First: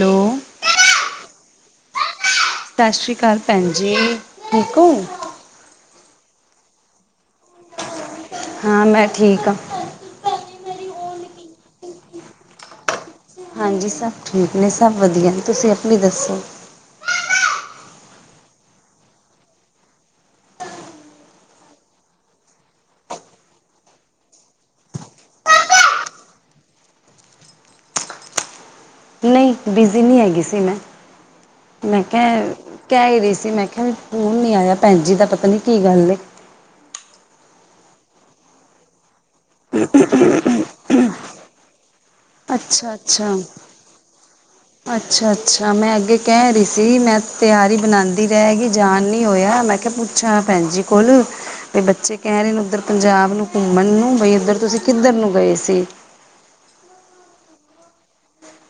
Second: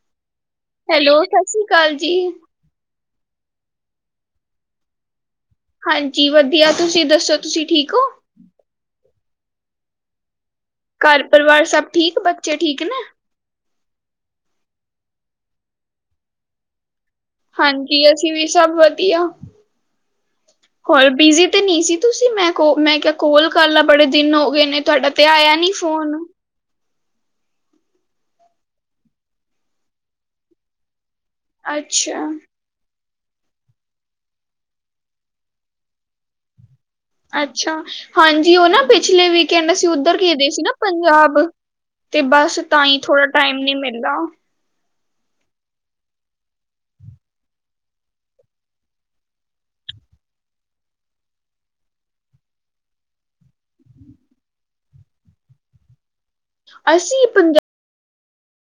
Hello hello ਸਤਿ ਸ਼੍ਰੀ ਅਕਾਲ ਜੀ ਸਤਿ ਸ਼੍ਰੀ ਅਕਾਲ ਭੈਣ ਜੀ ਦੇਖੋ ਹਾਂਜੀ ਵਧੀਆ ਤੁਸੀਂ ਦੱਸੋ ਤੁਸੀਂ ਠੀਕ ਹਾਂ ਮੈਂ ਠੀਕ ਹਾਂ ਘਰ ਪਰਿਵਾਰ ਸਭ ਠੀਕ ਬੱਚੇ ਠੀਕ ਨਾ ਇੱਕ ਕੁੜੀ ਦਾ ਹਾਂਜੀ ਸਰ ਠੀਕ ਨੇ ਸਰ ਵਧੀਆ ਨਹੀਂ ਤੁਸੀਂ ਹਾਂਜੀ ਅਸੀਂ ਵੀ ਸਭ ਵਧੀਆ ਔਰ ਬਿਜ਼ੀ ਤੇ ਨਹੀਂ ਸੀ ਤੁਸੀਂ ਮੈਂ ਕਿਹਾ ਕੋਲ ਕਰ ਲਾ ਬੜੇ ਦਿਨ ਹੋ ਗਏ ਤੁਹਾਡਾ ਤੇ ਆਇਆ ਨਹੀਂ ਫੋਨ ਨਹੀਂ ਬਿਜ਼ੀ ਨਹੀਂ ਹੈਗੀ ਸੀ ਮੈਂ ਮੈਂ ਅੱਛਾ, ਕਿਹਾ ਕਹਿ ਹੀ ਰਹੀ ਸੀ। ਮੈਂ ਕਿਹਾ ਵੀ ਫੋਨ ਨਹੀਂ ਆਇਆ ਭੈਣ ਜੀ ਦਾ ਪਤਾ ਨਹੀਂ ਕੀ ਗੱਲ ਏ। ਅੱਛਾ! ਹਾਂਜੀ, ਉਹ ਨਾ ਪਿਛਲੇ ਵੀਕਐਂਡ, ਅਸੀਂ ਉੱਧਰ ਗੇਦੇ ਸੀ ਨਾ ਪੰਜਾਬ। ਤੇ ਬੱਸ ਤਾਂ ਅੱਛਾ ਹੀ ਥੋੜ੍ਹਾ, ਅੱਛਾ ਟਾਈਮ ਨੀ ਮਿਲਦਾ। ਅੱਛਾ! ਅੱਛਾ! ਮੈਂ ਅੱਗੇ ਕਹਿ ਰਹੀ ਸੀ। ਮੈਂ ਤਿਆਰੀ ਬਣਾਉਂਦੀ ਰਹਿ ਗਈ ਜਾਨ ਨਹੀ ਹੋਇਆ। ਮੈਂ ਕਿਹਾ ਪੁੱਛ ਅੱਛਾ! ਭੈਣ ਜੀ ਕੋਲ ਬਈ, ਬੱਚੇ ਕਹਿ ਰਹੇ। ਉੱਧਰ ਪੰਜਾਬ ਨੂੰ ਘੁੰਮਣ ਨੂੰ ਬਈ ਉੱਧਰ, ਤੁਸੀਂ ਕਿੱਧਰ ਨੂੰ ਗਏ ਸੀ। ਅਸੀਂ ਪੰਜ-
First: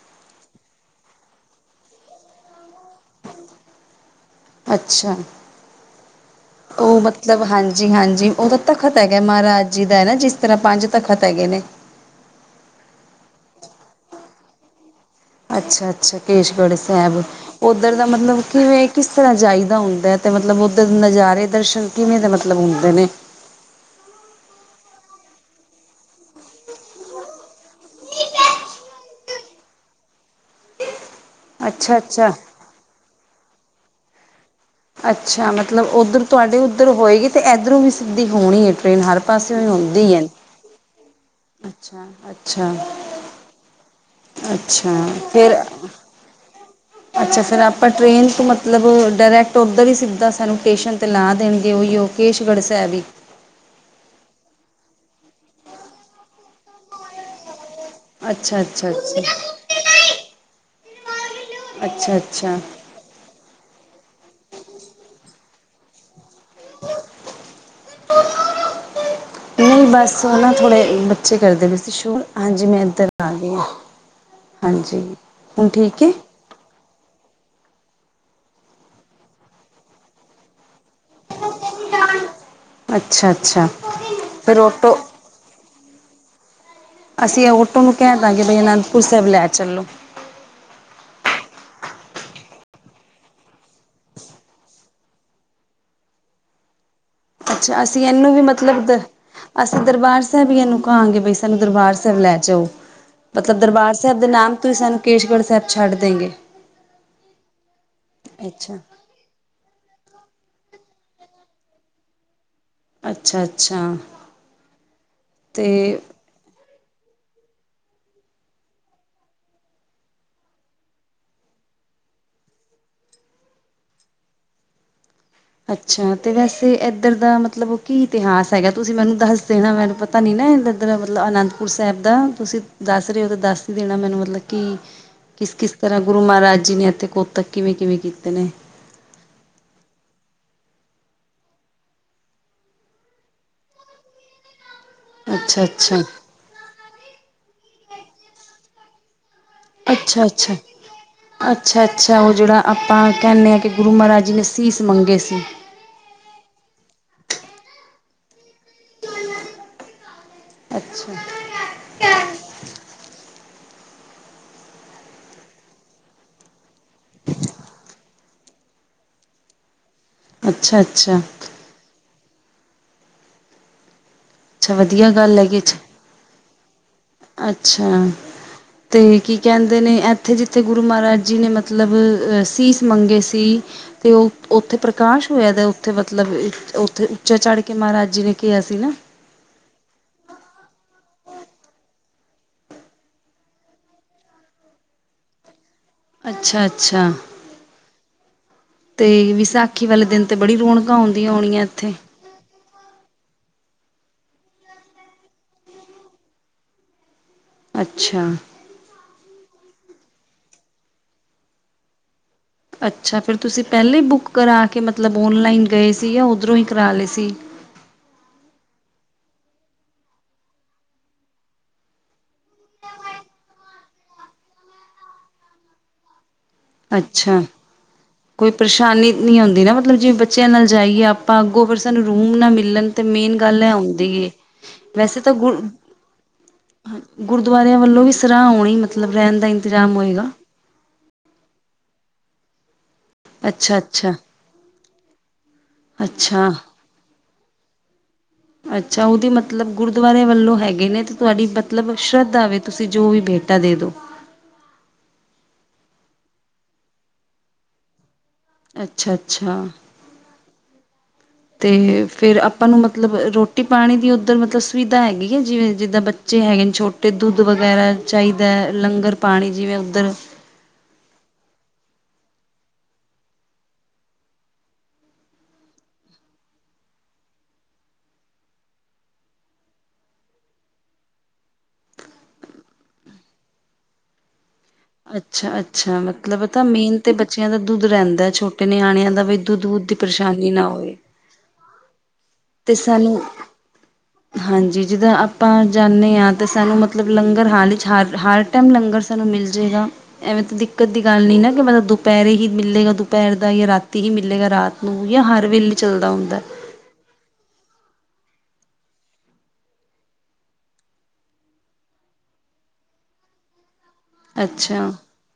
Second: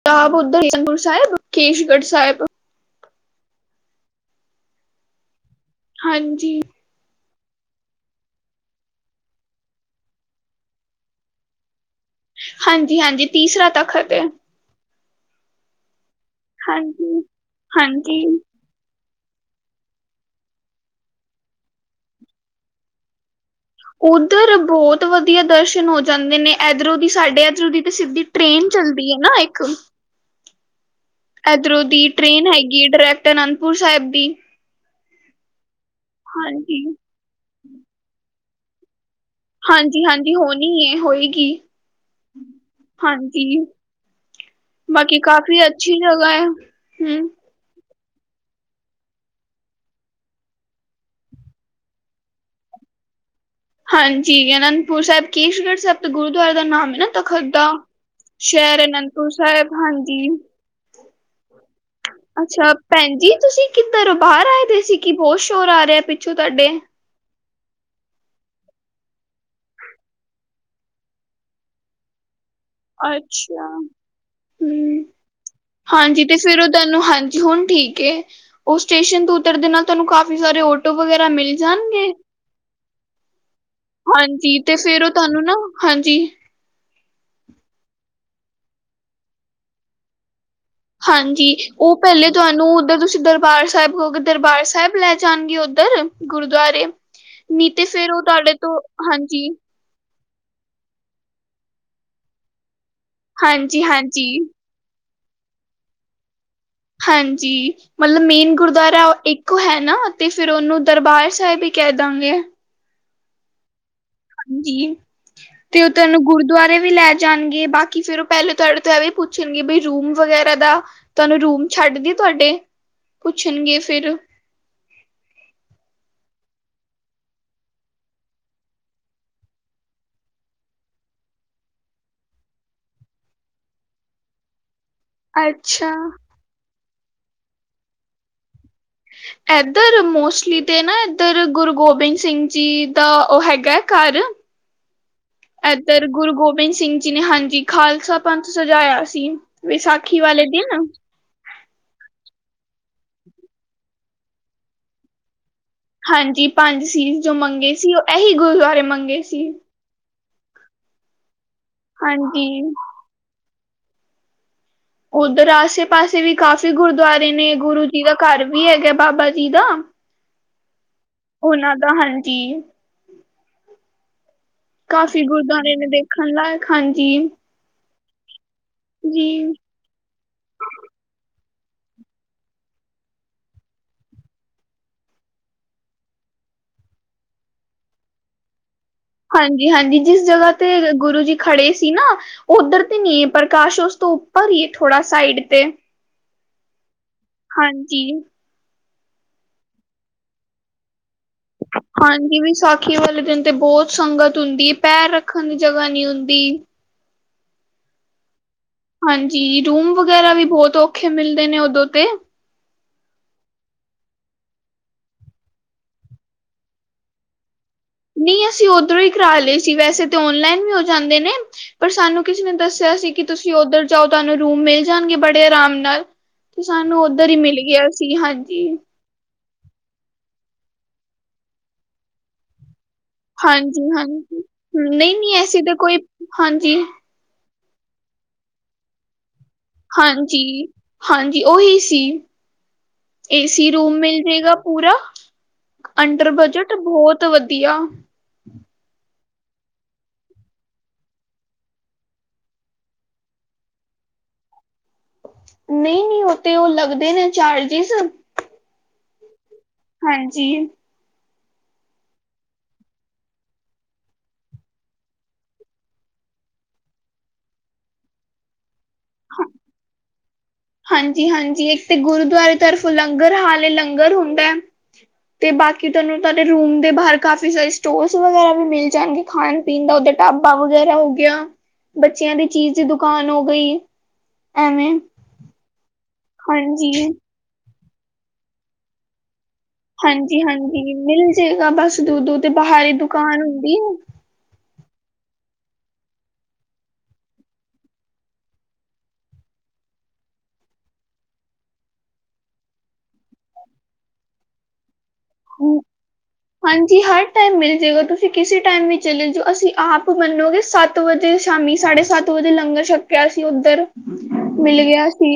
ਪੰਜਾਬ, ਉਧਰਪੁਰ ਸਾਹਿਬ, ਕੇਸ਼ਗੜ੍ਹ ਸਾਹਿਬ ਅੱਛਾ! ਹਾਂਜੀ। ਉਹ ਮਤਲਬ ਹਾਂਜੀ, ਹਾਂਜੀ ਉਹ ਤਾਂ ਤਖ਼ਤ ਹੈਗਾ, ਮਹਾਰਾਜ ਜੀ ਦਾ ਹੈ ਨਾ। ਜਿਸ ਤਰ੍ਹਾਂ ਪੰਜ ਤਖ਼ਤ ਹੈਗੇ ਨੇ ਹਾਂਜੀ- ਹਾਂਜੀ, ਤੀਸਰਾ ਤਖ਼ਤ ਹੈ। ਅੱਛਾ -ਅੱਛਾ! ਕੇਸ਼ਗੜ੍ਹ ਹਾਂਜੀ, ਸਾਹਿਬ ਉੱਧਰ ਦਾ ਹਾਂਜੀ। ਮਤਲਬ ਕੀ ਵੇ ਜਿਸ ਤਰਾਂ ਜਾਈਦਾ ਹੁੰਦਾ ਤੇ ਮਤਲਬ ਉਧਰ ਨਜ਼ਾਰੇ ਦਰਸ਼ਨ ਕਿਵੇਂ ਦਾ ਮਤਲਬ ਹੁੰਦੇ ਉਧਰ ਬਹੁਤ ਵਧੀਆ ਦਰਸ਼ਨ ਹੋ ਜਾਂਦੇ ਨੇ ਇਧਰੋਂ ਦੀ ਸਾਡੇ ਇਧਰੋਂ ਦੀ ਤੇ ਟ੍ਰੇਨ ਚਲਦੀ ਹੈ ਨਾ ਇੱਕ ਇਧਰੋਂ ਦੀ ਅੱਛਾ-ਅੱਛਾ। ਟ੍ਰੇਨ ਹੈਗੀ ਡਾਇਰੈਕਟ ਆਨੰਦਪੁਰ ਸਾਹਿਬ ਦੀ ਅੱਛਾ ਮਤਲਬ ਉਧਰ ਤੁਹਾਡੇ ਹਾਂਜੀ, ਉਧਰ ਹੋਏਗੀ ਤੇ ਇਧਰੋਂ ਵੀ ਸਿੱਧੀ ਹੋਣੀ ਹ ਟ੍ਰੇਨ ਹਰ ਲਈਨ ਹੈਗੀ ਔਰ ਇਹ ਉਹ ਹੈਗੀ ਪਾਸੀ ਹਾਂਜੀ, ਹੁੰਦੀ ਏ ਹਾਂਜੀ ਹੋਣੀ ਹੈ ਹੋਏਗੀ ਅੱਛਾ- ਅੱਛਾ! ਹਾਂਜੀ। ਅੱਛਾ! ਬਾਕੀ ਫਿਰ ਕਾਫ਼ੀ ਅੱਛੀ ਜਗ੍ਹਾ ਹੈ ਹਮ। ਅੱਛਾ! ਫਿਰ ਆਪ ਆਪਾਂ ਟ੍ਰਰੇਨ ਤੋਂ ਮਤਲਬ ਡਾਇਰੈਕਟ ਉੱਧਰ ਹੀ ਸਿੱਧਾ ਸਾਨੂੰ ਸਟੇਸ਼ਨ 'ਤੇ ਲਾ ਦੇਣਗੇ। ਉਹੀ ਉਹ ਕੇਸ਼ਗੜ੍ਹ ਸਾਹਿਬ ਹੀ ਹਾਂਜੀ। ਆਨੰਦਪੁਰ ਸਾਹਿਬ, ਕੇਸ਼ਗੜ੍ਹ ਸਾਹਿਬ ਗੁਰਦੁਆਰਾ ਦਾ ਨਾਮ ਹੈ ਨਾ ਤਖਤ ਦਾ ਅੱਛਾ ਸ਼ਹਿਰ ਅੱਛਾ ਅੱਛਾ ਅਨੰਦਪੁਰ ਸਾਹਿਬ। ਹਾਂਜੀ! ਅੱਛਾ! ਅੱਛਾ ਅੱਛਾ! ਭੈਣ ਜੀ ਤੁਸੀਂ ਕਿੱਧਰ ਹੋ? ਬਾਹਰ ਆਏ ਦੇ ਸੀ। ਕਿ ਬਹੁਤ ਸ਼ੋਰ ਆ ਰਿਹਾ ਪਿੱਛੋਂ ਤੁਹਾਡੇ ਨਹੀਂ, ਬੱਸ ਨਾ ਥੋੜੇ ਬੱਚੇ ਕਰਦੇ ਪਏ ਸੀ ਸ਼ੋਰ। ਹਾਂਜੀ ਮੈਂ ਅੱਛਾ ਹਾਂਜੀ, ਹੂੰ ਹੁਣ ਠੀਕ ਹੈ। ਹਾਂਜੀ ਤੇ ਫਿਰ ਉਹ ਤੁਹਾਨੂੰ ਹਾਂਜੀ, ਹੁਣ ਠੀਕ ਉਹ ਸਟੇਸ਼ਨ ਤੋਂ ਉਤਰ ਦੇ ਨਾਲ ਤੁਹਾਨੂੰ ਕਾਫੀ ਸਾਰੇਔਟੌ ਟੋ ਕੋ ਵਗੈਰਾ ਮਿਲ ਜਾਣਗੇ। ਅੱਛਾ -ਅੱਛਾ! ਹਾਂਜੀ, ਤੇ ਫਿਰ ਉਹ ਤੁਹਾਨੂੰ ਨਾ ਹਾਂਜੀ। ਅਸੀਂ ਔਟੋ ਨੂੰ ਕਹਿ ਦਾਂਗੇ। ਬਾਈ ਆਨੰਦਪੁਰ ਸਾਹਿਬ ਲੈ ਚੱਲੋ। ਹਾਂਜੀ, ਉਹ ਪਹਿਲੇ ਤੁਹਾਨੂੰ ਉੱਧਰ ਤੁਸੀਂ ਦਰਬਾਰ ਸਾਹਿਬ ਕਹੋਗੇ। ਦਰਬਾਰ ਸਾਹਿਬ ਲੈ ਜਾਣਗੇ ਉੱਧਰ। ਗੁਰਦੁਆਰੇ, ਨੀ ਅੱਛਾ ਤੇ ਅਸੀਂ ਫੇਰ ਉਹ ਇਹਨੂੰ ਵੀ ਤੁਹਾਡੇ ਤੋਂ, ਮਤਲਬ ਦ ਹਾਂਜੀ ਅਸੀਂ ਦਰਬਾਰ ਸਾਹਿਬ ਹੀ ਇਹਨੂੰ ਕਹਾਂਗੇ, ਬਈ ਸਾਨੂੰ ਦਰਬਾਰ ਸਾਹਿਬ ਲੈ ਜਾਓ। ਮਤਲਬ ਹਾਂਜੀ ਦਰਬਾਰ ਸਾਹਿਬ ਦੇ ਹਾਂਜੀ ਨਾਮ ਤੁਸੀਂ ਸਾਨੂੰ ਕੇਸਗੜ੍ਹ ਸਾਹਿਬ ਛੱਡ ਦਈਗੇ ਹਾਂਜੀ, ਮਤਲਬ ਮੇਨ ਅੱਛਾ ਗੁਰਦੁਆਰਾ ਉਹ ਇੱਕ ਓ ਹੈ ਨਾ ਅਤੇ ਫਿਰ ਉਹਨੂੰ ਦਰਬਾਰ ਸਾਹਿਬ ਹੀ ਕਹਿ ਦਾਂਗੇ। ਅੱਛਾ! ਅੱਛਾ ਹਾਂਜੀ, ਤੇ ਉਹ ਅਤੇ ਤੈਨੂੰ ਗੁਰ ਦੁਆਰੇ ਵੀ ਲੈ ਜਾਣਗੇ। ਬਾਕੀ ਫਿਰ ਉਹ ਪਹਿਲੇ ਤੁਹਾਡੇ ਤੋਂ ਇਹ ਵੀ ਪੁੱਛਣਗੇ। ਵੀ ਰੂਮ ਵਗੈਰਾ ਦਾ ਤੁਹਾਨੂੰ ਰੂਮ ਛੱਡਦੀ ਤੁਹਾਡੇ, ਪੁੱਛਣਗੇ ਫਿਰ ਅੱਛਾ ਤੇ ਵੈਸੇ ਇੱਧਰ ਦਾ ਮਤਲਬ ਉਹ ਕੀ ਇਤਿਹਾਸ ਹੈਗਾ। ਤੁਸੀਂ ਮੈਨੂੰ ਦੱਸਦੇ ਨਾ, ਮੈਨੂੰ ਪਤਾ ਤਾ ਨੀ ਨਾ ਇਧਰ ਮਤਲਬ ਆਨੰਦਪੁਰ ਸਾਹਿਬ ਦਾ ਤੁਸੀਂ ਦੱਸ ਰਹੇ ਹੋ ਤਾਂ ਦੱਸ ਹੀ ਦੇਣਾ ਮੈਨੂੰ ਮਤਲਬ ਮਤਲਬ ਕੀ ਕਿਸ ਕਿਸ ਅੱਛਾ ਤਰ੍ਹਾਂ, ਗੁਰੂ ਮਹਾਰਾਜ ਜੀ ਨੇ ਇਥੇ ਕੋਤਕ ਕਿਵੇਂ ਕਿਵੇਂ ਕੀਤੇ ਨੇ। ਇੱਧਰ ਮੋਸਟਲੀ ਤੇ ਨਾ ਇੱਧਰ, ਗੁਰੂ ਗੋਬਿੰਦ ਸਿੰਘ ਜੀ ਦਾ ਉਹ ਹੈਗਾ ਹੈ ਘਰ [inaudible] ਅੱਛਾ ਅੱਛਾ ਇੱਧਰ, ਗੁਰੂ ਗੋਬਿੰਦ ਸਿੰਘ ਜੀ ਨੇ ਹਾਂਜੀ, ਖਾਲਸਾ ਪੰਥ ਸਜਾਇਆ ਸੀ। ਵਿਸਾਖੀ ਅੱਛਾ ਵਾਲੇ ਅੱਛਾ। ਦਿਨ ਅੱਛਾ ਅੱਛਾ ਉਹ ਜਿਹੜਾ ਆਪਾਂ ਕਹਿੰਦੇ ਹਾਂ ਕਿ ਗੁਰੂ ਮਹਾਰਾਜ ਜੀ ਨੇ ਸੀਸ ਮੰਗੇ ਸੀ। ਹਾਂਜੀ ਪੰਜ ਸੀਜ਼ ਜੋ ਮੰਗੇ ਸੀ ਉਹ ਇਹੀ ਗੁਰਦੁਆਰੇ ਮੰਗੇ ਸੀ। ਅੱਛਾ। ਹਾਂਜੀ। ਉੱਧਰ ਆਸੇ ਪਾਸੇ ਵੀ ਕਾਫ਼ੀ ਗੁਰਦੁਆਰੇ ਨੇ ਗੁਰੂ ਜੀ ਦਾ ਘਰ ਵੀ ਹੈਗਾ ਬਾਬਾ ਜੀ ਦਾ। [inaudible] ਅੱਛਾ ਅੱਛਾ। ਉਹਨਾਂ ਦਾ ਹਾਂਜੀ। ਅੱਛਾ ਵਧੀਆ ਕਾਫ਼ੀ ਗੱਲ ਹੈਗੀ ਗੁਰਦੁਆਰੇ ਨੇ ਦੇਖਣ ਲਾਇਕ ਹਾਂਜੀ। ਅੱਛਾ ਤੇ ਜੀ ਕੀ ਕਹਿੰਦੇ ਨੇ ਜਿੱਥੇ ਜਿੱਥੇ ਗੁਰੂ ਮਹਾਰਾਜ ਜੀ ਨੇ ਮਤਲਬ ਸੀਸ ਮੰਗੇ ਸੀ ਅਤੇ ਉਹ ਉੱਥੇ ਪ੍ਰਕਾਸ਼ ਹੋਇਆ ਦਾ ਉੱਥੇ ਮਤਲਬ ਉੱਥੇ ਉੱਚਾ ਚੜ੍ਹ ਕੇ ਮਹਾਰਾਜ ਜੀ ਨੇ ਕਿਹਾ ਸੀ ਨਾ। ਹਾਂਜੀ -ਹਾਂਜੀ, ਜਿਸ ਜਗ੍ਹਾ ਤੇ ਗੁਰੂ ਜੀ ਖੜੇ ਸੀ ਨਾ ਉੱਧਰ ਤੇ ਨਹੀ ਹੈ। ਪ੍ਰਕਾਸ਼ ਉਸ ਤੋਂ ਉੱਪਰ ਹੀ ਥੋੜਾ ਸਾਈਡ ਤੇ ਅੱਛਾ ਅੱਛਾ ਹਾਂਜੀ ਤੇ ਵਿਸਾਖੀ ਵਾਲੇ ਦਿਨ ਤਾਂ ਬੜੀ ਰੌਣਕਾਂ ਆਉਂਦੀਆਂ ਆਉਣੀਆਂ ਇੱਥੇ ਹ ਜੀ ਦੀ ਵਿਸਾਖੀ ਵਾਲੇ ਦਿਨ ਤੇ ਬਹੁਤ ਸੰਗਤ ਹੁੰਦੀ ਹੈ। ਪੈਰ ਰੱਖਣ ਦੀ ਜਗ੍ਹਾ ਨਹੀਂ ਹੁੰਦੀ ਅੱਛਾ। ਹਾਂਜੀ ਰੂਮ ਵਗੈਰਾ ਵੀ ਬਹੁਤ ਔਖੇ ਮਿਲਦੇ ਨੇ ਉਦੋਂ ਤੇ। ਅੱਛਾ ਫਿਰ ਤੁਸੀਂ ਪਹਿਲੇਾਂ ਹੀ ਬੁੱਕ ਕਰਾ ਕੇ ਮਤਲਬ ਔਨਲਾਈਨ ਗਏ ਸੀ ਜਾਂ ਉੱਧਰੋਂ ਹੀ ਕਰਾ ਲਏ ਸੀ? ਨਹੀਂ ਅਸੀਂ ਉਓਧਰੋਂ ਹੀ ਕਰਾ ਲਏ ਸੀ ਵੈਸੇ ਤਾਂ ਓਨਲਾਈਨ ਵੀ ਹੋ ਜਾਂਦੇ ਨੇ। ਪਰ ਸਾਨੂੰ ਕਿਸੇ ਨੇ ਦੱਸਿਆ ਸੀ ਕਿ ਤੁਸੀਂ ਉੱਧਰ ਜਾਓ ਤੁਹਾਨੂੰ ਰੂਮ ਮਿਲ ਜਾਣਗੇ ਬੜੇ ਆਰਾਮ ਨਾਲ। ਤੇ ਸਾਨੂੰ ਉੱਧਰ ਹੀ ਅੱਛਾ ਮਿਲ ਗਿਆ। ਸੀ ਕੋਈ ਹਾਂਜੀ ਪਰੇਸ਼ਾਨੀ ਨਹੀਂ ਆਉਂਦੀ ਨਾ ਮਤਲਬ ਜਿਵੇਂ ਬੱਚਿਆਂ ਨਾਲ ਜਾਈਏ ਆਪਾਂ ਅੱਗੋਂ ਫਿਰ ਸਾਨੂੰ ਰੂਮ ਨਾ ਮਿਲਣ। ਤੇ ਮੇਨ ਗੱਲ ਹੈ ਹਾਂਜੀ ਆਉਂਦੀ ਹੈ ਹਾਂਜੀ ਨਹੀਂ ਵੈਸੇ ਤਾਂ ਨਹੀਂ ਗ ਐਸੀ ਕੋਈ ਹਾਂਜੀ ਗੁਰਦੁਆਰਿਆਂ ਵੱਲੋਂ ਵੀ ਸਰਾਹ ਆਣਾ ਮਤਲਬ ਰਹਿਣ ਦਾ। ਇੰਤਜ਼ਾਮ ਹੋਏਗਾ ਹਾਂਜੀ ਹਾਂਜੀ ਉਹੀ ਸੀ। ਏਸੀ ਅੱਛਾ ਰੂਮ ਅੱਛਾ ਮਿਲ ਜਾੇਗਾ ਪੂਰਾ ਅੰਡਰ ਅੱਛਾ ਬਜਟ ਬਹੁਤ ਵਧੀਆ। ਹਮ। ਅੱਛਾ ਉਹਦੇ ਮਤਲਬ ਗੁਰਦੁਆਰਰੇ ਵੱਲੋਂ ਹੈਗੇ ਨੇ ਤੇ ਤੁਹਾਡੀ ਮਤਲਬ ਸ਼ਰਧਾਵੇ ਤੁਸੀਂ ਜੋ ਵੀ ਬੇਟਾ ਦੇ ਦਿਉ। ਨਹੀਂ ਨਹੀਂ ਉਹ ਤੇ ਉਹ ਲੱਗਦੇ ਨੇ ਚਾਰਜਿਸ। ਅੱਛਾ ਅੱਛਾ। ਹਾਂਜੀ। ਤੇ ਫੇਰ ਆਪਾਂ ਨੂੰ ਮਤਲਬ ਰੋਟੀ ਪਾਣੀ ਦੀ ਉੱਧਰ ਮਤਲਬ ਸੁਵਿਧਾ ਹੈਗੀ ਹੈ ਜਿਵੇਂ ਜਿੱਦਾਂ ਬ ਜਚੇ ਹੈਗੇ ਨੇ ਛੋਟੇ ਦੁੱਧ ਵਗੈਰਾ ਚਾਹੀਦਾ ਲੰਗਰ ਹਾਂ- ਪਾਣੀ ਜਿਵੇਂ ਉੱਧਰ। ਹਾਂਜੀ ਹਾਂਜੀ ਇੱਕ ਤੇ ਗੁਰੂਦੁਆਰੇ ਤਰਫੋਂ ਲੰਗਰ ਹਾਲੇ ਲੰਗਰ ਹੁੰਦਾ ਹੈ। ਤੇ ਬਾਕੀ ਤੁਹਾਨੂੰ ਤੁਹਾਡੇ ਰੂਮ ਦੇ ਬਾਹਰ ਕਾਫੀ ਸਾਰੇ ਸਟੋਰਸ ਵਗੈਰਾ ਵੀ ਮਿਲ ਜਾਣਗੇ। ਖਾਣ ਪੀਣ ਦਾ ਉੱਧਰ ਢਾਬਾ ਵਗੈਰਾ ਹੋ ਗਿਆ ਬੱਚਿਆਂ ਦੀ ਚੀਜ਼ ਦੀ ਦੁਕਾਨ ਹੋ ਗਈ। ਐਵੇਂ। ਅੱਛਾ ਅੱਛਾ ਮਤਲਬ ਤਾਂ ਹਾਂਜੀ ਮੇਨ ਤਾਂ ਬੱਚਿਆਂ ਦਾ ਦੁੱਧ ਰਹਿੰਦਾ ਛੋਟੇ ਨਿਆਣਿਆਂ ਦਾ ਵੀ ਇੱਧ ਦੁੱਧ ਦੀ ਹਾਂਜੀ ਪਰੇਸ਼ਾਨੀ ਨਾ ਹਾਂਜੀ ਹੋਵੇ ਮਿਲ ਜੇਗਾ ਬਸ ਦੂਰ ਦੂਰ ਤੇ ਬਾਹਰੀ ਦੁਕਾਨ ਹੁੰਦੀ। ਹਾਂਜੀ ਜਿੱਦਾਂ ਆਪਾਂ ਜਾਂਦੇ ਹਾਂ ਤਾਂ ਸਾਨੂੰ ਮਤਲਬ ਲੰਗਰ ਹਾਲ ਵਿੱਚ ਹਾਰ ਹਾਰਟ ਟਮ ਲੰਗਰ ਸਾਨੂੰ ਮਿਲ ਜਾਏਗਾ। ਐਵੇਂ ਤਾਂ ਦਿੱਕਤ ਦੀ ਗੱਲ ਨੀ ਨਾ ਕਿ ਮਤਲਬ ਦੁਪਹਿਰੇ ਹੀ ਮਿਲੇਗਾ ਦੁਪਹਿਰ ਦਾ ਜਾਂ ਰਾਤੀ ਹੀ ਮਿਲੇਗਾ ਰਾਤ ਆ ਹਰ ਵੇਲੇ ਚੱਲਦਾ ਹੁੰਦਾ। ਹਾਂਜੀ ਹਰ ਟਾਈਮ ਮਿਲ ਜਏਗਾ ਤੁਸੀਂ ਕਿਸੇ ਟਾਈਮ ਵੀ ਚਲੇ ਜਾ ਅਸੀਂ ਆਪ ਮੰਨੋਗੇ ਸੱਤ ਸੱਤ ਵਜੇ ਸ਼ਾਮੀ ਸਾਢੇ ਸੱਤ ਵਜੇ ਲੰਗਰ ਛਕਿਆ ਸੀ ਉੱਧਰ। ਮਿਲ ਅੱਛਾ ਗਿਆ ਸੀ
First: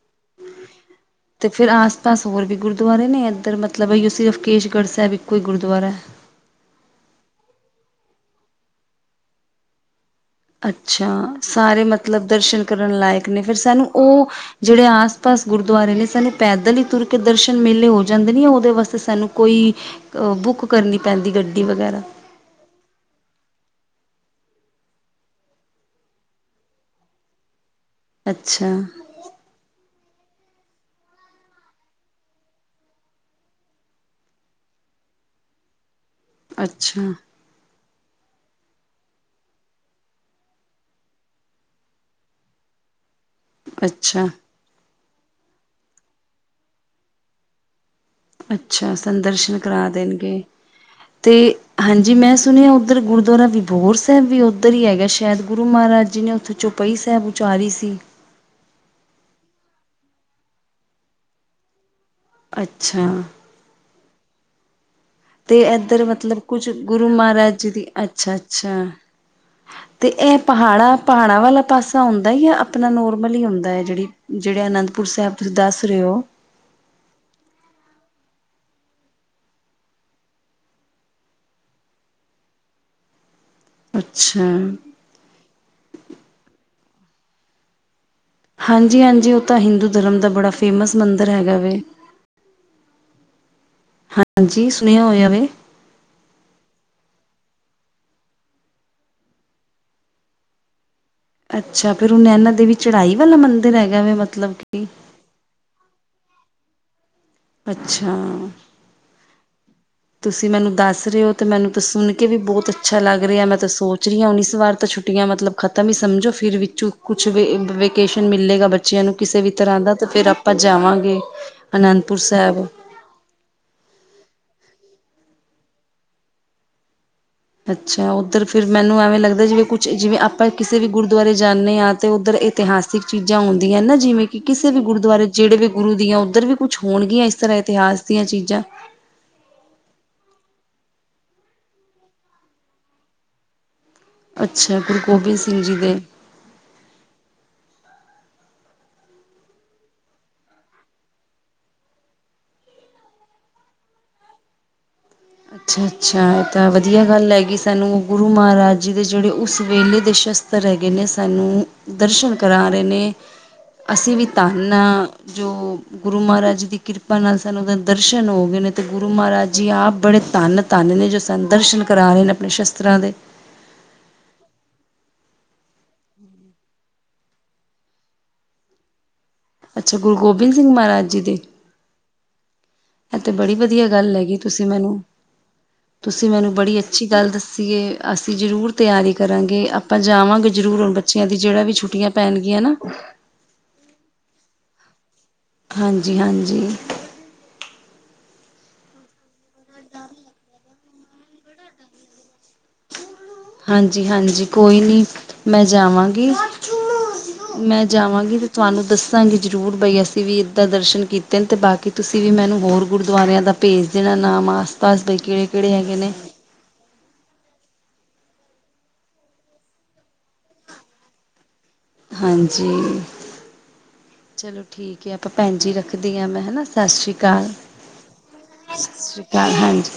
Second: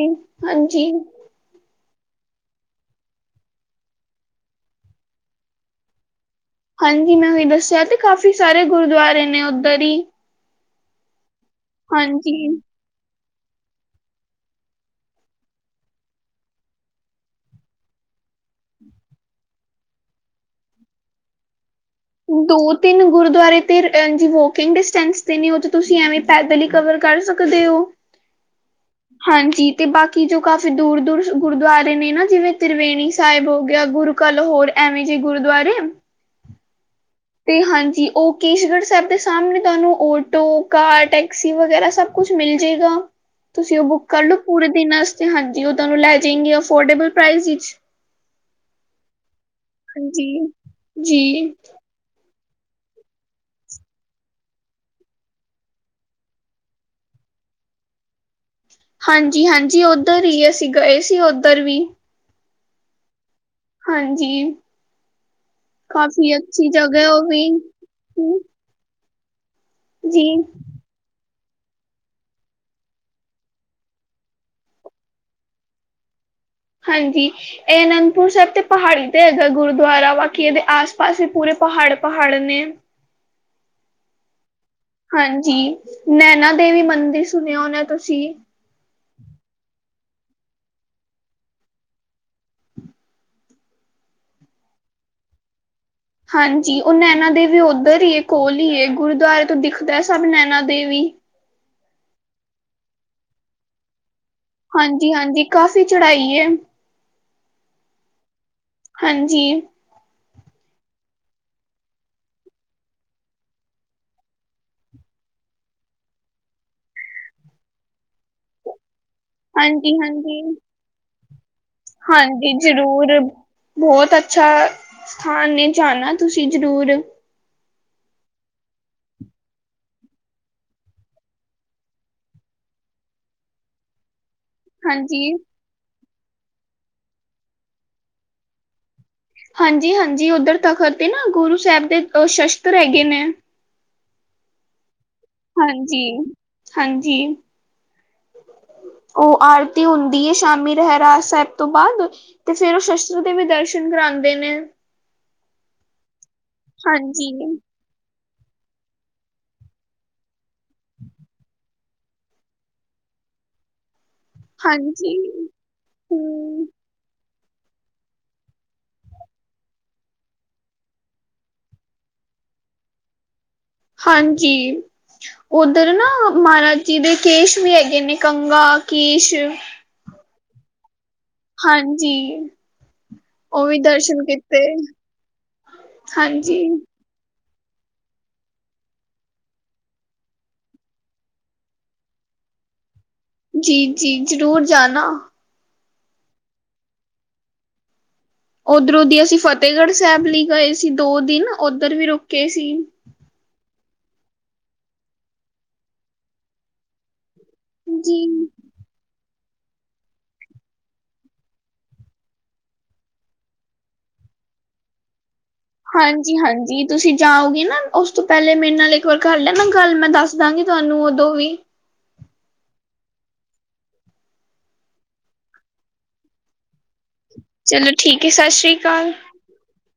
ਹਾਂਜੀ। ਅਤੇ ਫਿਰ ਆਸ ਪਾਸ ਹੋਰ ਵੀ ਗੁਰਦੁਆਰੇ ਨੇ ਇੱਧਰ ਮਤਲਬ ਹੈ ਉਹ ਸਿਰਫ ਕੇਸ਼ਗੜ੍ਹ ਸਾਹਿਬ ਇੱਕੋ ਹੀ ਗੁਰਦੁਆਰਾ ਹੈ। ਹਾਂਜੀ ਮੈਂ ਉਹੀ ਦੱਸਿਆ ਤੇ ਕਾਫ਼ੀ ਸਾਰੇ ਗੁਰਦੁਆਰੇ ਨੇ ਉੱਧਰ ਹੀ। ਅੱਛਾ ਸਾਰੇ ਮਤਲਬ ਹਾਂਜੀ ਦਰਸ਼ਨ ਕਰਨ ਲਾਇਕ ਨੇ ਫਿਰ ਸਾਨੂੰ ਉਹ ਜਿਹੜੇ ਆਸ ਪਾਸ ਗੁਰਦੁਆਰੇ ਨੇ ਸਾਨੂੰ ਪੈਦਲ ਹੀ ਤੁਰ ਕੇ ਦਰਸ਼ਨ ਮੇਲੇ ਹੋ ਜਾਂਦੇ ਨੇ ਆ ਉਹਦੇ ਵਾਸਤੇ ਸਾਨੂੰ ਕੋਈ ਅ ਬੁੱਕ ਕਰਨੀ ਪੈਂਦੀ ਗੱਡੀ ਵਗੈਰਾ। ਦੋ ਤਿੰਨ ਗੁਰਦੁਆਰੇ ਤੇ ਅ ਜੀ ਵੋਕਿੰਗ ਡਿਸਟੈਂਸ ਤੇ ਨੇ ਉਹ ਚ ਤੁਸੀਂ ਐਵੇਂ ਪੈਦਲੀ ਕਵਰ ਕਰ ਸਕਦੇ ਹੋ। ਅੱਛਾ। ਹਾਂਜੀ ਤੇ ਬਾਕੀ ਜੋ ਕਾਫ਼ੀ ਦੂਰ ਦੂਰ ਗੁਰਦੁਆਰੇ ਨੇ ਨਾ ਜਿਵੇਂ ਤ੍ਰਿਵੇਣੀ ਸਾਹਿਬ ਹੋ ਗਿਆ ਗੁਰ ਕੱਲ ਹੋਰ ਐਵੇਂ ਜੇ ਗੁਰੂਦੁਆਰੇ ਅੱਛਾ। ਤੇ ਹਾਂਜੀ ਉਹ ਕੇਸ਼ਗੜ੍ਹ ਸਾਹਿਬ ਦੇ ਸਾਹਮਣੇ ਤੁਹਾਨੂੰ ਆਟੋ ਕਾਰ ਟੈਕਸੀ ਵਗੈਰਾ ਸਭ ਕੁਛ ਮਿਲ ਜੇਗਾ। ਤੁਸੀਂ ਉਹ ਬੁੱਕ ਕਰ ਅੱਛਾ। ਲਓ ਪੂਰੇ ਦਿਨ ਵਾਸਤੇ ਹਾਂਜੀ ਉਹ ਤੁਹਾਨੂੰ ਲੈ ਜਾਏਗੀ ਅਫੋਰਡੇਬਲ ਪ੍ਰਸ ਵਿੱਚ। ਅੱਛਾ ਸੰਦਰਸ਼ਨ ਕਰਾ ਦੇਣਗੇ ਹਾਂਜੀ ਤੇ ਜੀ ਹਾਂਜੀ ਮੈਂ ਸੁਣਿਆ ਉੱਧਰ ਗੁਰਦੁਆਰਾ ਵਿਬੋਰ ਸਾਹਿਬ ਵੀ ਉੱਧਰ ਹੀ ਹੈਗਾ ਸ਼ਾਇਦ ਗੁਰੂ ਮਹਾਰਾਜ ਜੀ ਨੇ ਉੱਥੇ ਚੁੱਪ ਪਈ ਸਾਹਿਬ ਉਚਾਰੀ ਸੀ। ਹਾਂਜੀ, ਹਾਂਜੀ ਉੱਧਰ ਹੀ ਅਸੀਂ ਗਏ ਸੀ ਉੱਧਰ ਵੀ। ਅੱਛਾ। ਹਾਂਜੀ। ਤੇ ਇੱਧਰ ਕਾਫੀ ਮਤਲਬ ਕੁੱਛ ਅੱਛੀ ਜਗ੍ਹਾ ਗੁਰੂ ਹੈ ਉਹ ਵੀ ਮਹਾਰਾਜ ਜੀ ਦੀ ਅੱਛਾ, ਅੱਛਾ ਤੇ ਜੀ ਇਹ ਪਹਾੜਾਂ ਪਹਾੜਾਂ ਵਾਲਾ ਪਾਸਾ ਹੁੰਦਾ ਜਾਂ ਆਪਣਾ ਨੋਰਮਲ ਹੀ ਹੁੰਦਾ ਹੈ। ਜਿਹੜੀ ਜਿਹੜੇ ਅਨੰਦਪੁਰ ਸਾਹਿਬ ਤੁਸੀਂ ਦੱਸ ਰਹੇ ਹੋ। ਹਾਂਜੀ। ਇਹ ਅਨੰਦਪੁਰ ਸਾਹਿਬ ਤੇ ਪਹਾੜੀ ਤੇ ਹੈਗਾ ਗੁਰੂਦੁਆਰਾ ਬਾਕੀ ਇਹਦੇ ਆਸ ਪਾਸ ਵੀ ਪੂਰੇ ਪਹਾੜ, ਪਹਾੜ ਨੇ। ਅੱਛਾ। ਹਾਂਜੀ ਨੈਨਾ ਦੇਵੀ ਮੰਦਿਰ ਸੁਣਿਆ ਹੋਣਾ ਤੁਸੀਂ। ਹਾਂਜੀ, ਹਾਂਜੀ ਉਹ ਤਾਂ ਹਿੰਦੂ ਧਰਮ ਦਾ ਬੜਾ ਫੇਮਸ ਮੰਦਿਰ ਹੈਗਾ ਵੇ। ਹਾਂਜੀ ਸੁਣਿਆ ਹੋਇਆਵੇ। ਹਾਂਜੀ ਉਹ ਨੈਨਾ ਦੇਵੀ ਉੱਧਰ ਹੀ ਕੋਲ ਹੀ ਏ ਗੁਰਦੁਆਰੇ ਤੋਂ ਦਿਖਦਾ ਸਭ ਨੈਨਾ ਦੇਵੀ। ਅੱਛਾ ਫਿਰ ਉਹ ਨੈਣਾ ਦੇਵੀ ਚੜਾਈ ਵਾਲਾ ਮੰਦਿਰ ਹੈਗਾ ਵੇ ਮਤਲਬ ਕਿ ਹਾਂਜੀ, ਹਾਂਜੀ ਕਾਫ਼ੀ ਚੜਾਈ ਏ। ਅੱਛਾ। ਹਾਂਜੀ। ਤੁਸੀਂ ਮੈਨੂੰ ਦੱਸ ਰਹੇ ਹੋ ਅਤੇ ਮੈਨੂੰ ਤਾਂ ਸੁਣ ਕੇ ਵੀ ਬਹੁਤ ਅੱਛਾ ਲੱਗ ਰਿਹਾ, ਮੈਂ ਤਾਂ ਸੋਚ ਰਹੀ ਹਾਂ ਉਨੀ ਇਸ ਵਾਰ ਤਾਂ ਛੁੱਟੀਆਂ ਮਤਲਬ ਖਤਮ ਹੀ ਸਮਝੋ ਫਿਰ ਵਿੱਚੋਂ ਕੁਛ ਵੇਕੇਸ਼ਨ ਮਿਲੇਗਾ ਬ ਬੱਚਿਆਂ ਨੂੰ ਕਿਸੇ ਵੀ ਤਰ੍ਹਾਂ ਦਾ ਹਾਂਜੀ ਤੇ ਫੇਰ ਹਾਂਜੀ ਆਪਾਂ ਜਾਵਾਂਗੇ। ਅਨੰਦਪੁਰ ਹਾਂਜੀ ਸਾਹਿਬ ਜ਼ਰੂਰ। ਬਹੁਤ ਅੱਛਾ ਸਥਾਨ ਨੇ ਜਾਣਾ ਤੁਸੀਂ ਜ਼ਰੂਰ। ਅੱਛਾ ਉੱਧਰ ਫਿਰ ਮੈਨੂੰ ਐਵੇਂ ਲੱਗਦਾ ਜਿਵੇਂ ਕੁਛ ਜਿਵੇਂ ਆਪਾਂ ਕਿਸੇ ਵੀ ਗੁਰਦੁਆਰੇ ਜਾਂਦੇ ਹਾਂ ਤੇ ਉੱਧਰ ਇਤਿਹਾਸਿਕ ਚੀਜ਼ਾਂ ਹੁੰਦੀਆਂ ਨਾ ਜਿਵੇਂ ਕਿ ਕਿਸੇ ਵੀ ਗੁਰਦੁਆਰੇ ਹਾਂਜੀ ਜਿਹੜੇ ਵੀ ਗੁਰੂ ਦੀਆਂ ਉੱਧਰ ਵੀ ਕੁਛ ਹੋਣਗੀਆਂ ਇਸ ਤਰ੍ਹਾਂ ਇਤਿਹਾਸ ਦੀਆਂ ਚੀਜ਼ਾਂ। ਹਾਂਜੀ, ਹਾਂਜੀ ਉੱਧਰ ਤਖਤ ਤੇ ਨਾ ਗੁਰੂ ਸਾਹਿਬ ਦੇ ਸ਼ਸਤਰ ਹੈਗੇ ਨੇ। ਅੱਛਾ ਗੁਰੂ ਗੋਬਿੰਦ ਸਿੰਘ ਜੀ ਦੇ। ਹਾਂਜੀ। ਉਹ ਆਰਤੀ ਹੁੰਦੀ ਏ ਸ਼ਾਮੀ ਰਹਿਰਾਜ ਸਾਹਿਬ ਤੋਂ ਬਾਅਦ ਤੇ ਫੇਰ ਉਹ ਸ਼ਸਤਰ ਦੇ ਵੀ ਦਰਸ਼ਨ ਕਰਾਉਂਦੇ ਨੇ। ਅੱਛਾ, ਅੱਛਾ ਇਹ ਤਾਂ ਵਧੀਆ ਗੱਲ ਹੈਗੀ ਹਾਂਜੀ-ਹਾਂਜੀ ਸਾਨੂੰ ਗੁਰੂ ਮਹਾਰਾਜ ਜੀ ਦੇ ਜਿਹੜੇ ਉਸ ਵੇਲੇ ਦੇ ਸ਼ਸਤਰ ਹੈਗੇ ਨੇ ਸਾਨੂੰ ਦਰਸ਼ਨ ਕਰਾ ਰਹੇ ਨੇ। ਅਸੀਂ ਵੀ ਧਾਨਆ ਜੋ ਗੁਰੂ ਮਹਾਰਾਜ ਜੀ ਹੂੰ ਦੀ ਕਿਰਪਾ ਨਾਲ ਸਾਨੂੰ ਉਹਦੇ ਦਰਸ਼ਨ ਹੋ ਗਏ ਨੇ, ਤੇ ਗੁਰੂ ਮਹਾਰਾਜ ਜੀ ਆਪ ਬੜੇ ਧੰਨ ਤੰਨੇ ਨੇ ਜੋ ਸਾਨੂੰ ਦਰਸ਼ਨ ਕਰਾ ਰਹੇ ਨੇ ਆਪਣੇ ਸ਼ਸਤਰਾਂ ਦੇ। ਹਾਂਜੀ। ਉੱਧਰ ਨਾ ਮਹਾਰਾਜ ਜੀ ਦੇ, ਕੇਸ਼ ਵੀ ਹੈਗੇ ਨੇ ਕੰਗਾ ਕੇਸ਼ ਅੱਛਾ, ਗੁਰੂ ਗੋਬਿੰਦ ਸਿੰਘ ਮਹਾਰਾਜ ਜੀ ਦੇ? ਹਾਂਜੀ। ਇਹ ਤੇ ਬੜੀ ਉਹ ਵੀ ਵਧੀਆ ਗੱਲ ਦਰਸ਼ਨ ਹੈਗੀ, ਕੀਤੇ ਤੁਸੀਂ ਮੈਨੂੰ ਤੁਸੀਂ ਮੈਨੂੰ ਹਾਂਜੀ ਬੜੀ ਅੱਔ ਅੱਛੀ ਗੱਲ ਦੱਸੀਏ, ਅਸੀਂ ਜ਼ਰੂਰ ਤਿਆਰੀ ਕਰਾਂਗੇ, ਆਪਾਂ ਜਾਵਾਂਗੇ ਜ਼ਰੂਰ ਹੁਣ ਬੱਚਿਆਂ ਦੀ ਜਿਹੜਾ ਵੀ ਛੁੱਟੀਆਂ ਪੈਣਗੀਆਂ ਨਾ ਜੀ ਜੀ ਜ਼ਰੂਰ ਜਾਣਾ। ਹਾਂਜੀ ਹਾਂਜੀ। ਓਧਰੋਂ ਦੀ ਅਸੀਂ ਫ਼ਤਿਹਗੜ੍ਹ ਸਾਹਿਬ ਲਈ ਗਏ ਸੀ, ਦੋ ਦਿਨ ਓਧਰ ਵੀ ਰੁਕੇ ਸੀ। ਹਾਂਜੀ, ਹਾਂਜੀ ਕੋਈ ਨਹੀਂ ਮੈਂ ਜਾਵਾਂਗੀ। ਮੈਂ ਜੀ ਜਾਵਾਂਗੀ ਤੇ ਤੁਹਾਨੂੰ ਦੱਸਾ ਦੱਸਾਂਗੇ ਜ਼ਰੂਰ ਬਈ ਅਸੀਂ ਵੀ ਇੱਦਾਂ ਦਰਸ਼ਨ ਕੀਤੇ ਨੇ ਤੇ ਬਾਕੀ ਤੁਸੀਂ ਵੀ ਮੈਨੂੰ ਹੋਰ ਗੁਰਦੁਆਰਿਆਂ ਦਾ ਭੇਜ ਦੇਣਾ ਨਾਮ ਆਸ ਪਾਸਦੇ ਕਿਹੜੇ ਕਿਹੜੇ ਹੈਗੇ ਨੇ ਹਾਂਜੀ, ਹਾਂਜੀ ਤੁਸੀਂ ਜਾਓਗੇ ਨਾ ਉਸ ਤੋਂ ਪਹਿਲੇ ਮੇਰੇ ਨਾਲ ਇੱਕ ਵਾਰ ਕਰ ਲੈਨਾ ਗੱਲ, ਮੈਂ ਦੱਸ ਦਾਂਗੀ ਤੁਹਾਨੂੰ ਉਦੋਂ ਵੀ। ਹਾਂਜੀ। ਚਲੋ ਠੀਕ ਐ ਆਪਾਂ ਭੈਣਜੀ ਰੱਖਦੇ ਆ ਮੈਂ ਹਨਾ, ਸਤਿ ਸ਼੍ਰੀ ਚਲੋਂ ਠੀਕ ਐ, ਸਤਿ ਸ਼੍ਰੀ ਅਕਾਲ। ਹਾ ਹਾਂਜੀ।